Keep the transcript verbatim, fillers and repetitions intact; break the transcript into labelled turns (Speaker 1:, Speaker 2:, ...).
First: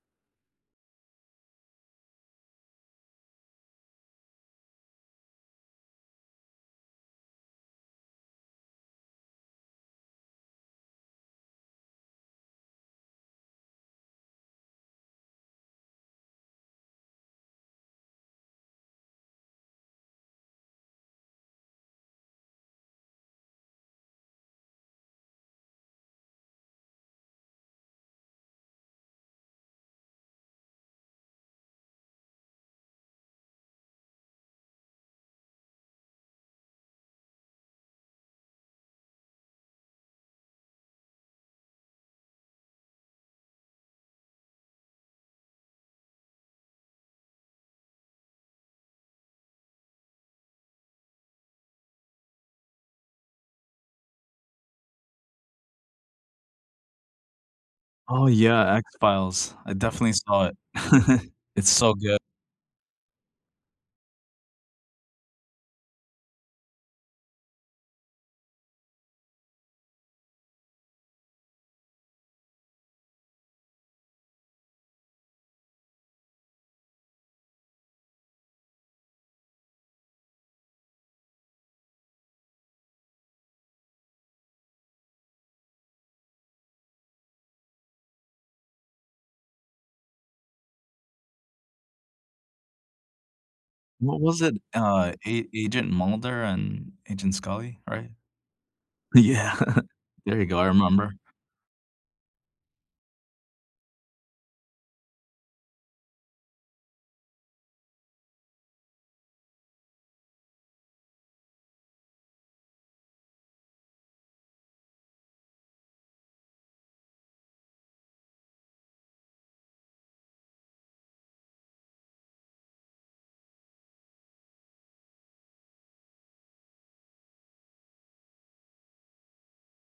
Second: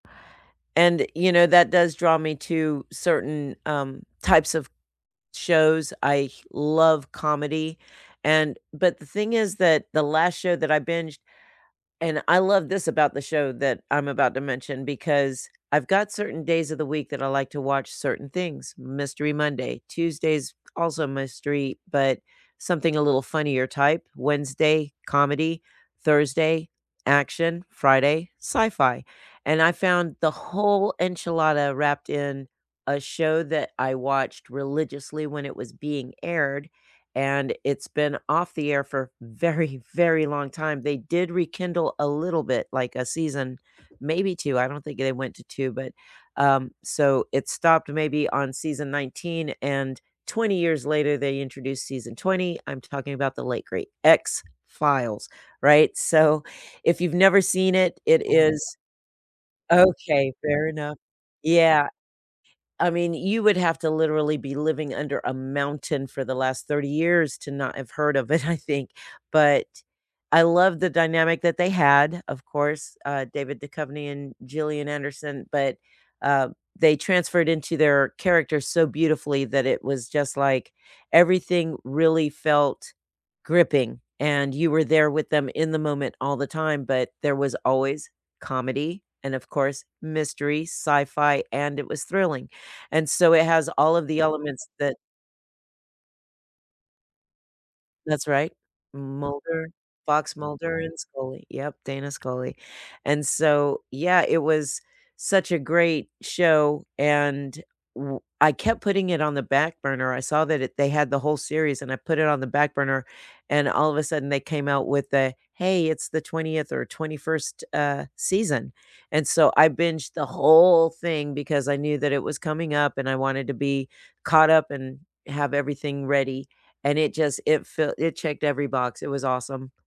Speaker 1: And, you know, that does draw me to certain, um, types of shows, I love comedy, and But the thing is that the last show that I binged And I love this about the show that I'm about to mention because I've got certain days of the week that I like to watch certain things. Mystery Monday. Tuesdays also a mystery, but something a little funnier type. Wednesday, comedy. Thursday, action. Friday, sci-fi. And I found the whole enchilada wrapped in a show that I watched religiously when it was being aired, and it's been off the air for a very, very long time. They did rekindle a little bit, like a season, maybe two. I don't think they went to two, but, um, so it stopped maybe on season nineteen, and twenty years later, they introduced season twenty. I'm talking about the late great X-Files, right? So, if you've never seen it, it
Speaker 2: Oh yeah,
Speaker 1: is
Speaker 2: X-Files. I definitely
Speaker 1: Okay,
Speaker 2: saw it.
Speaker 1: fair enough.
Speaker 2: It's
Speaker 1: Yeah.
Speaker 2: so good.
Speaker 1: I mean, you would have to literally be living under a mountain for the last thirty years to not have heard of it, I think, but I love the dynamic that they had, of course, uh, David Duchovny and Gillian Anderson, but uh, they transferred into their characters so beautifully that it was just like, everything really felt gripping, and you were there with them in the moment all the time, but there was always comedy, and of course, mystery, sci-fi, and it was thrilling, and so it has all of
Speaker 2: What
Speaker 1: the
Speaker 2: was it,
Speaker 1: elements that
Speaker 2: uh, A Agent Mulder and Agent Scully, right?
Speaker 1: That's right.
Speaker 2: Yeah,
Speaker 1: Mulder, Fox
Speaker 2: there you go. I
Speaker 1: Mulder and
Speaker 2: remember.
Speaker 1: Scully, yep, Dana Scully. And so, yeah, it was such a great show, and w I kept putting it on the back burner. I saw that it they had the whole series, and I put it on the back burner, and all of a sudden they came out with the, "Hey, it's the twentieth or twenty-first, uh, season." And so I binged the whole thing because I knew that it was coming up, and I wanted to be caught up and have everything ready, and it just it felt it checked every box. It was awesome.